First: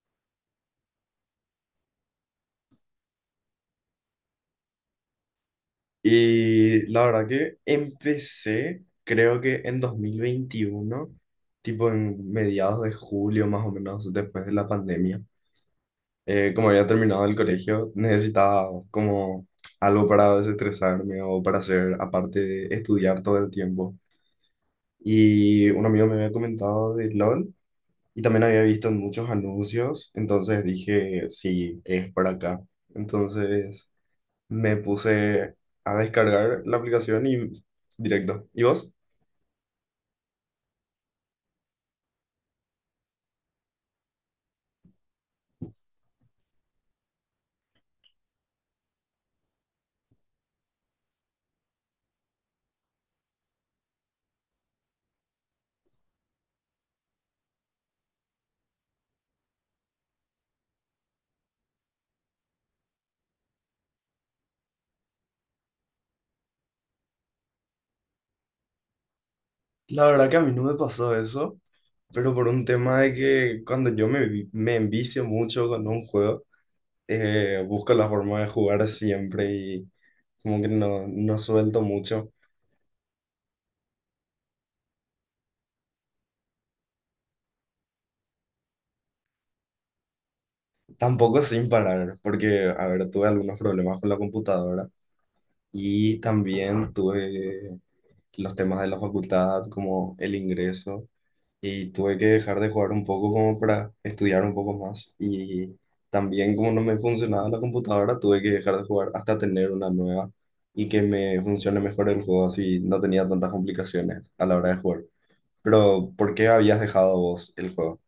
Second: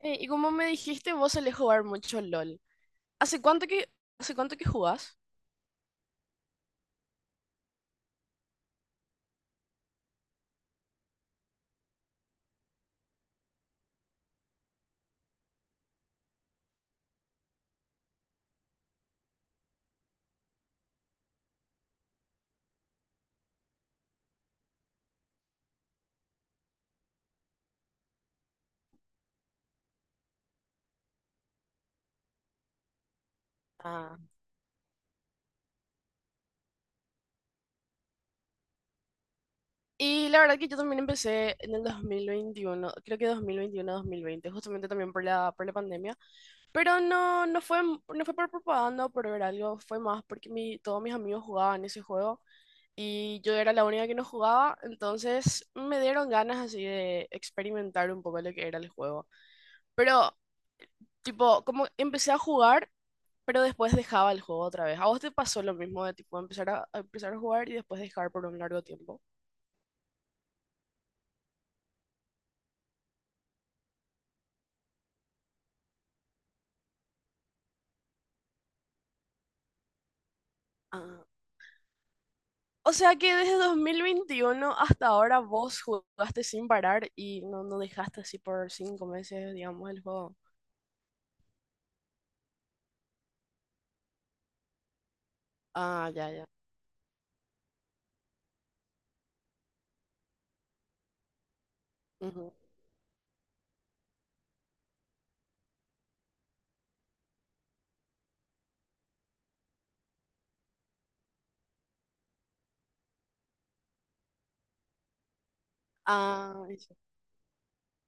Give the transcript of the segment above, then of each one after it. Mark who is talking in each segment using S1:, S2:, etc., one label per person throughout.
S1: Y como me dijiste, vos solés jugar mucho LOL. ¿Hace cuánto que, hace cuánto que jugás?
S2: Y la verdad que empecé, creo que en 2021 tipo en mediados de julio más o menos, después de la pandemia. Como había terminado el colegio, necesitaba como algo para desestresarme o para hacer, aparte de estudiar todo el tiempo. Y un amigo me había comentado de LOL y también había visto en muchos anuncios, entonces dije, sí, es por acá. Entonces
S1: Ah,
S2: me puse a descargar la aplicación y directo. ¿Y vos?
S1: y la verdad que yo también empecé en el 2021, creo que 2021-2020, justamente también por la pandemia. Pero no fue por propaganda o por ver algo, fue más porque todos mis amigos jugaban ese juego y yo era la única que no jugaba, entonces me dieron ganas así de experimentar un poco lo que era el juego. Pero tipo, como empecé a jugar, pero después dejaba el juego otra vez. ¿A vos te pasó lo mismo de tipo empezar a jugar y después dejar por un largo tiempo?
S2: La verdad que a mí no me pasó eso, pero por un tema de que cuando yo me envicio mucho con un juego, busco la forma de jugar siempre y como que
S1: Ah.
S2: no suelto mucho.
S1: O sea que desde 2021 hasta ahora vos jugaste sin parar y no dejaste así por cinco meses, digamos, el juego.
S2: Tampoco sin parar, porque, a ver, tuve algunos problemas con la computadora
S1: Ah,
S2: y
S1: ya, ya.
S2: también tuve los temas de la facultad, como el ingreso. Y tuve que
S1: Ujú.
S2: dejar de jugar un poco como para estudiar un poco más. Y también como no me funcionaba la computadora, tuve que dejar de jugar hasta tener una nueva y que me funcione mejor el juego, así no tenía tantas complicaciones a la hora de jugar. Pero, ¿por qué
S1: Ah,
S2: habías dejado vos el juego?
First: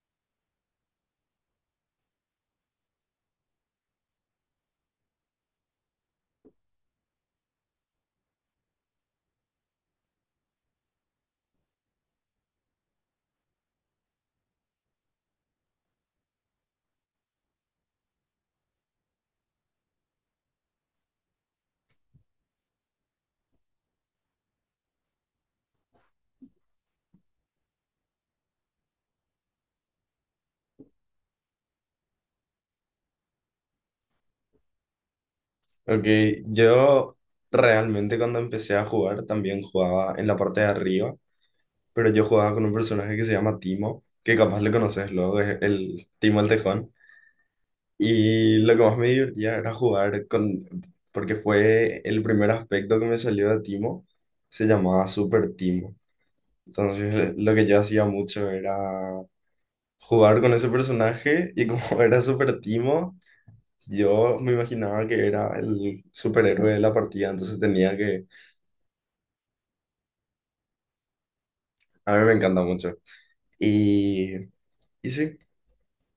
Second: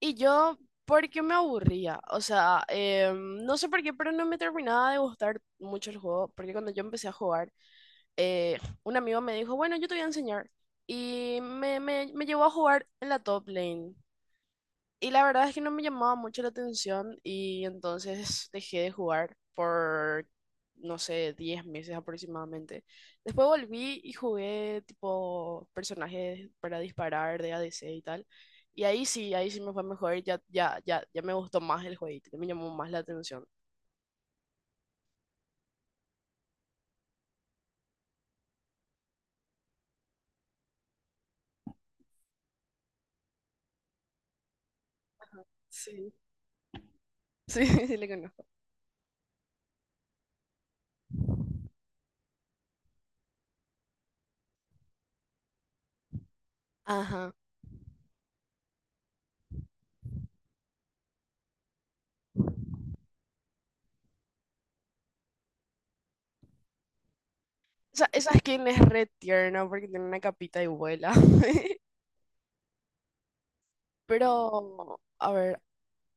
S1: y yo, porque me aburría, o sea, no sé por qué, pero no me terminaba de gustar mucho el juego, porque cuando yo empecé a jugar, eh, un amigo me dijo, bueno, yo te voy a enseñar. Y me llevó a jugar en la top lane. Y la verdad es que no me llamaba mucho la atención y entonces dejé de jugar por, no sé, 10 meses aproximadamente. Después volví y jugué tipo personajes para disparar de A D C y tal. Y ahí sí me fue mejor, ya me gustó más el jueguito, ya me llamó más la atención.
S2: Ok, yo realmente cuando empecé a jugar también jugaba en la parte de arriba, pero yo jugaba con un personaje que se llama Timo, que capaz le conoces luego, es el
S1: Sí.
S2: Timo el Tejón.
S1: Sí, sí le conozco.
S2: Y lo que más me divertía era jugar con, porque fue el primer aspecto que me salió de Timo, se llamaba Super Timo.
S1: Ajá.
S2: Entonces lo que yo hacía mucho era jugar con ese personaje y como era Super Timo, yo me imaginaba que era el superhéroe de la partida, entonces tenía
S1: Esa,
S2: que,
S1: esa skin es re tierna porque tiene una capita y vuela.
S2: a mí me encanta mucho.
S1: Pero,
S2: Y, y
S1: a
S2: sí,
S1: ver,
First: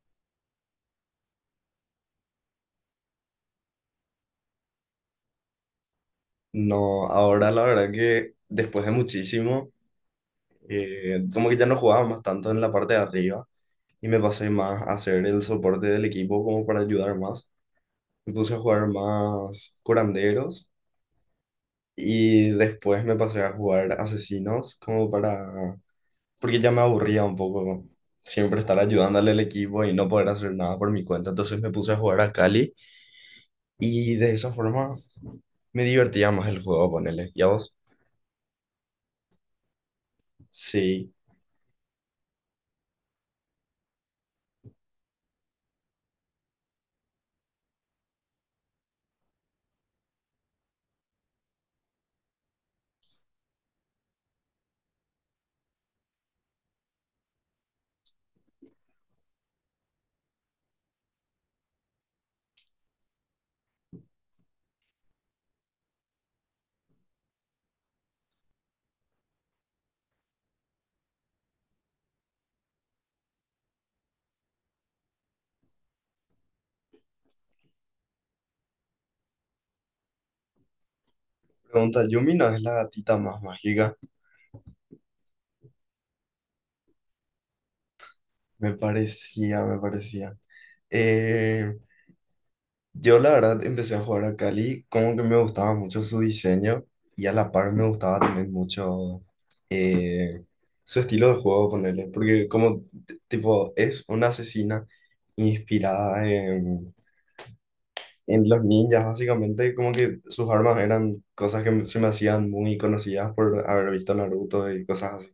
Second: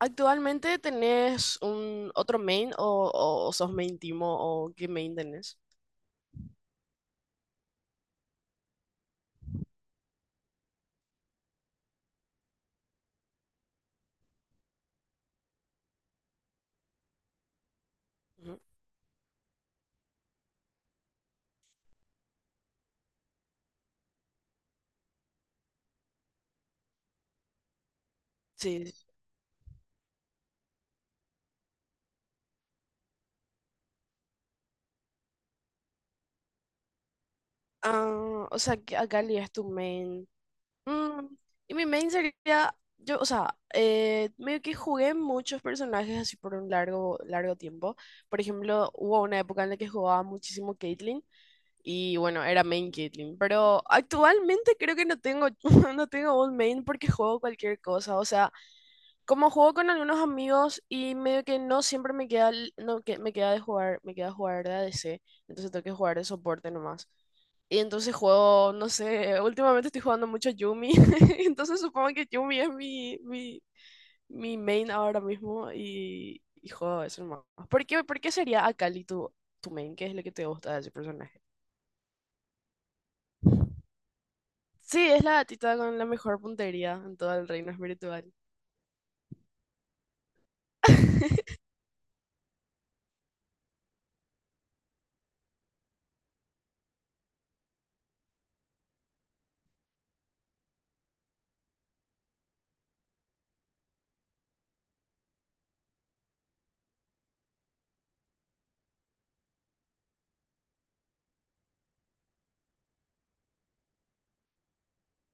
S1: ¿actualmente tenés un otro main o, o sos main Timo o qué main tenés?
S2: no, ahora la verdad que después de muchísimo, como que ya no jugaba más tanto en la parte de arriba y me pasé más a hacer el soporte del equipo como para ayudar más. Me puse
S1: Ujú.
S2: a jugar más curanderos y después me pasé a jugar asesinos como para... Porque ya me aburría un poco siempre estar
S1: Sí.
S2: ayudándole al equipo y no poder hacer nada por mi cuenta. Entonces me puse a jugar a Cali y de esa forma me divertía más el juego, ponele. ¿Y a vos?
S1: Ah, o sea, que Akali es tu main.
S2: Sí.
S1: Mm, y mi main sería, yo, o sea, medio que jugué muchos personajes así por un largo, largo tiempo. Por ejemplo, hubo una época en la que jugaba muchísimo Caitlyn y bueno, era main Caitlyn. Pero actualmente creo que no tengo, no tengo un main porque juego cualquier cosa. O sea, como juego con algunos amigos y medio que no siempre me queda, el- no, que me queda de jugar, me queda jugar de ADC, entonces tengo que jugar de soporte nomás. Y entonces juego, no sé, últimamente estoy jugando mucho Yumi. Entonces supongo que Yumi es mi main ahora mismo y juego eso nomás. ¿Por qué sería Akali tu, tu main? ¿Qué es lo que te gusta de ese personaje?
S2: Pregunta, Yumi no es la gatita más mágica.
S1: Sí, es la gatita con la mejor puntería en todo el reino espiritual.
S2: Me parecía, me parecía. Eh, Yo la verdad empecé a jugar a Cali, como que me gustaba mucho su diseño y a la par me gustaba también mucho eh, su estilo de juego, ponerle, porque como tipo es una asesina inspirada en los ninjas, básicamente como que sus armas eran cosas que se me hacían muy conocidas por haber visto Naruto y cosas así.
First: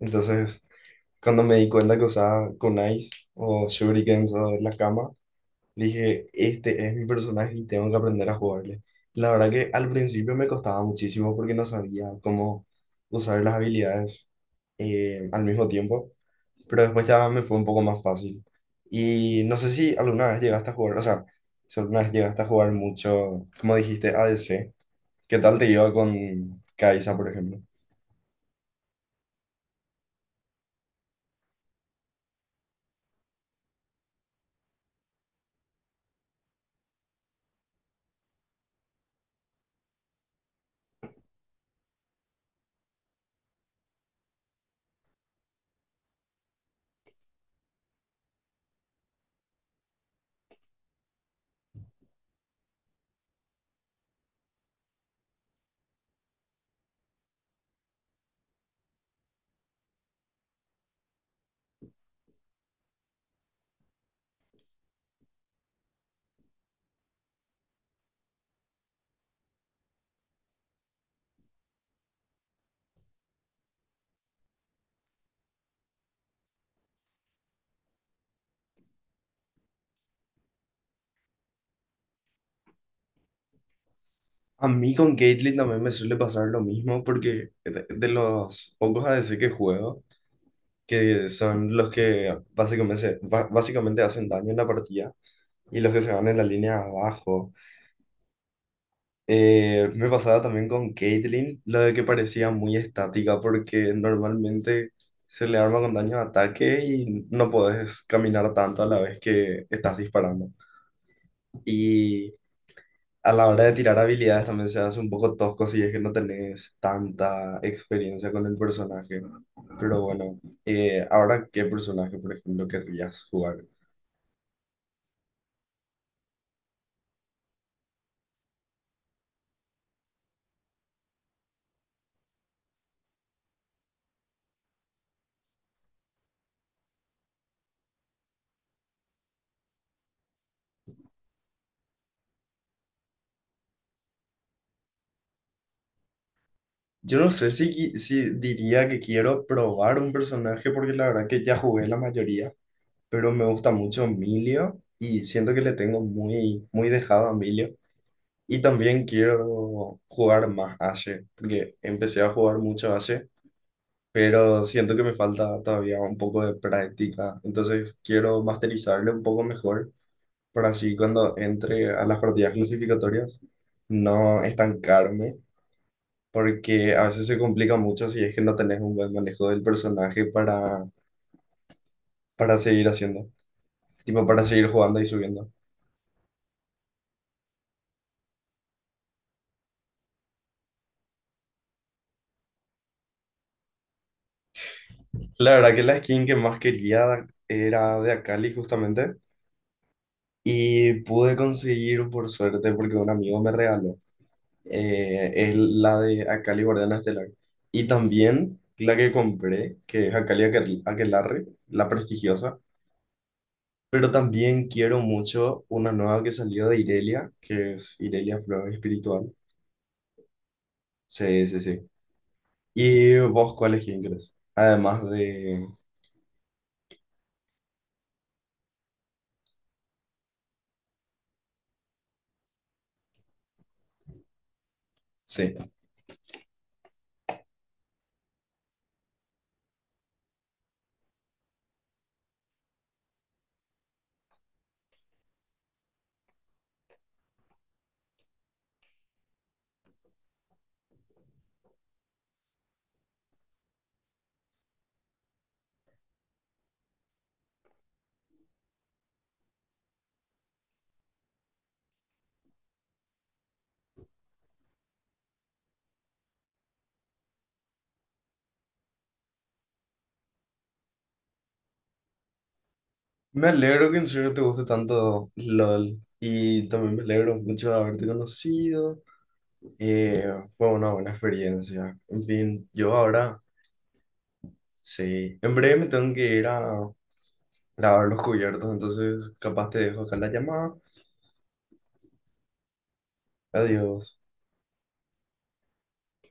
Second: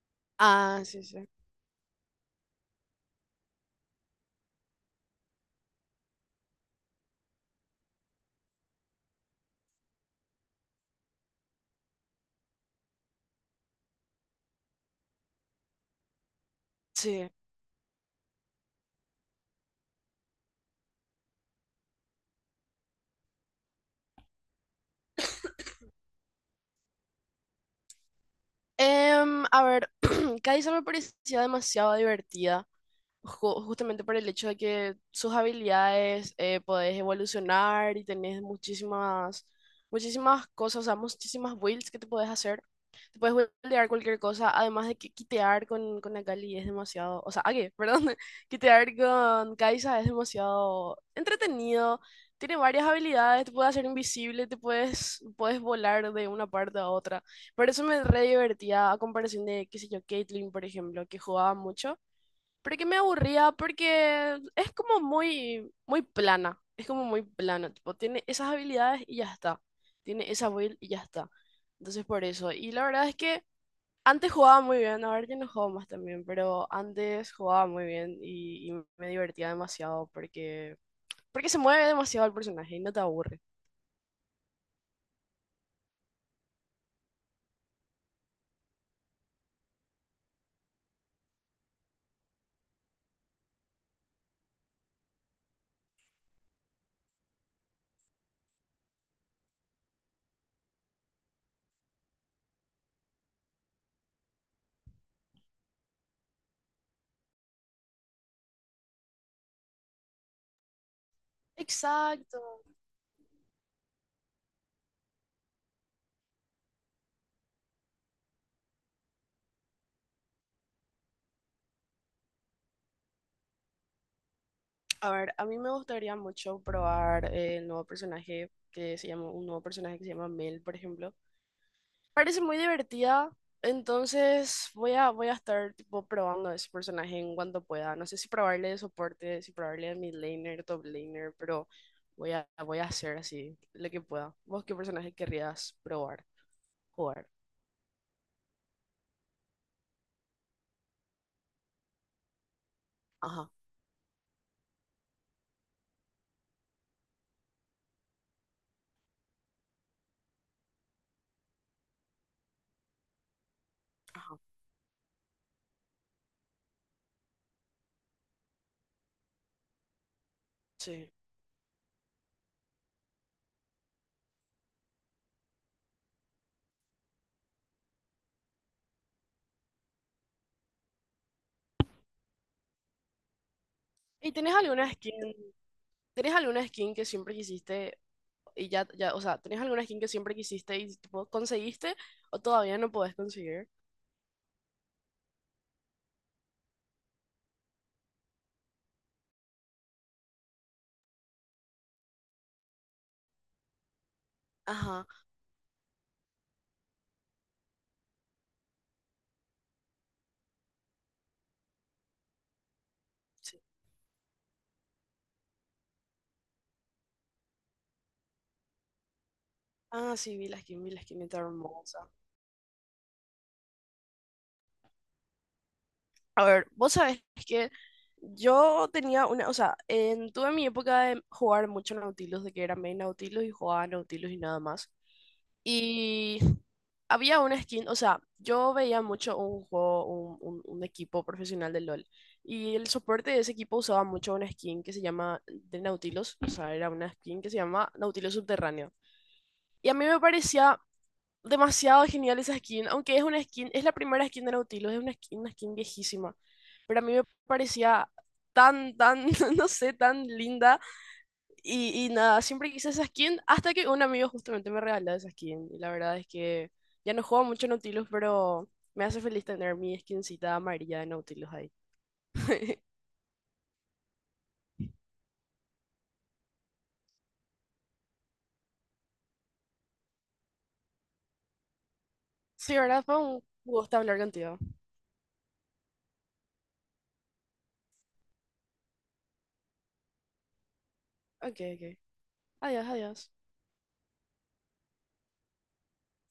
S2: Entonces,
S1: Ah, sí, sí.
S2: cuando me di cuenta que usaba kunais o shurikens o la dije, este es mi personaje y tengo que aprender a jugarle. La verdad que al principio me costaba muchísimo porque no sabía cómo usar las habilidades al mismo tiempo, pero después
S1: Sí.
S2: ya me fue un poco más fácil. Y no sé si alguna vez llegaste a jugar, o sea, si alguna vez llegaste a jugar mucho, como dijiste, ADC, ¿qué tal te iba con Kai'Sa, por ejemplo?
S1: A ver, Kaisa me parecía demasiado divertida, justamente por el hecho de que sus habilidades podés evolucionar y tenés muchísimas, muchísimas cosas, o sea, muchísimas builds que te podés hacer. Te puedes buildear cualquier cosa, además de que quitear con Akali es demasiado, o sea, Age, perdón, quitear con Kai'Sa es demasiado entretenido. Tiene varias habilidades, te puede hacer invisible, te puedes, puedes volar de una parte a otra. Por eso me re divertía a comparación de, qué sé yo, Caitlyn, por ejemplo, que jugaba mucho porque me aburría, porque es como muy, muy plana. Es como muy plana. Tipo, tiene esas habilidades y ya está. Tiene esa build y ya está. Entonces, por eso. Y la verdad es que antes jugaba muy bien. Ahora ya no juego más también. Pero antes jugaba muy bien y me divertía demasiado porque, porque se mueve demasiado el personaje y no te aburre.
S2: A mí con Caitlyn también me suele pasar lo mismo porque de los pocos ADC que juego, que son los que básicamente, básicamente hacen daño en la partida y los que se van en la línea abajo. Me pasaba también con Caitlyn, lo de que parecía muy estática porque normalmente se le arma con daño de ataque y no podés caminar tanto a la vez que estás disparando. Y
S1: Exacto.
S2: a la hora de tirar habilidades también se hace un poco tosco si es que no tenés tanta experiencia con el personaje. Pero bueno, ahora, ¿qué personaje, por ejemplo, querrías jugar?
S1: A ver, a mí me gustaría mucho probar el nuevo personaje que se llama, un nuevo personaje que se llama Mel, por ejemplo. Parece muy divertida, entonces voy a, voy a estar tipo probando a ese personaje en cuanto pueda. No sé si probarle de soporte, si probarle de mid laner, top laner, pero voy a, voy a hacer así lo que pueda. ¿Vos qué personaje querrías probar,
S2: Yo
S1: jugar?
S2: no sé si diría que quiero probar un personaje porque la verdad que ya jugué la mayoría, pero me
S1: Ajá,
S2: gusta mucho Emilio y siento que le tengo muy, muy dejado a Emilio. Y también quiero jugar más Ashe, porque empecé a jugar mucho Ashe,
S1: ajá,
S2: pero siento que me falta todavía un poco de práctica. Entonces quiero masterizarle un poco mejor para así
S1: sí.
S2: cuando entre a las partidas clasificatorias no estancarme porque a veces se complica mucho si es que no tenés un buen manejo del personaje para seguir haciendo, tipo
S1: ¿Y
S2: para seguir jugando y subiendo.
S1: tenés alguna skin que siempre quisiste y ya, ya, o sea, tenés alguna skin que siempre quisiste y tipo conseguiste o todavía no podés conseguir?
S2: La verdad que la skin que más quería era de Akali justamente y pude conseguir por suerte porque un amigo me regaló.
S1: Ajá,
S2: Es la de Akali Guardiana Estelar y también la que compré, que es Akali Aquelarre, la prestigiosa.
S1: sí.
S2: Pero también quiero mucho una nueva que salió de Irelia, que es Irelia Flor Espiritual.
S1: Ah, sí, vi la skin, está
S2: Sí, sí, sí.
S1: hermosa.
S2: ¿Y vos cuál es que inglés? Además de...
S1: A ver, vos sabés que yo tenía una, o sea, en, tuve mi época de jugar mucho Nautilus, de que era main Nautilus y jugaba Nautilus y nada más.
S2: Sí.
S1: Y había una skin, o sea, yo veía mucho un juego, un, un equipo profesional de LOL. Y el soporte de ese equipo usaba mucho una skin que se llama de Nautilus, o sea, era una skin que se llama Nautilus Subterráneo. Y a mí me parecía demasiado genial esa skin, aunque es una skin, es la primera skin de Nautilus, es una skin viejísima, pero a mí me parecía tan, tan, no sé, tan linda. Y nada, siempre quise esa skin hasta que un amigo justamente me regaló esa skin. Y la verdad es que ya no juego mucho Nautilus, pero me hace feliz tener mi skincita amarilla de Nautilus ahí.
S2: Me alegro que en serio te guste tanto LOL. Y también me alegro mucho de haberte conocido. Eh, Fue una buena experiencia. En fin,
S1: Sí,
S2: yo
S1: ¿verdad? Fue
S2: ahora,
S1: un gusto hablar contigo.
S2: sí. En breve me tengo que ir a grabar los cubiertos, entonces capaz te dejo acá la llamada.
S1: Ok, ok. Adiós, adiós.
S2: Adiós.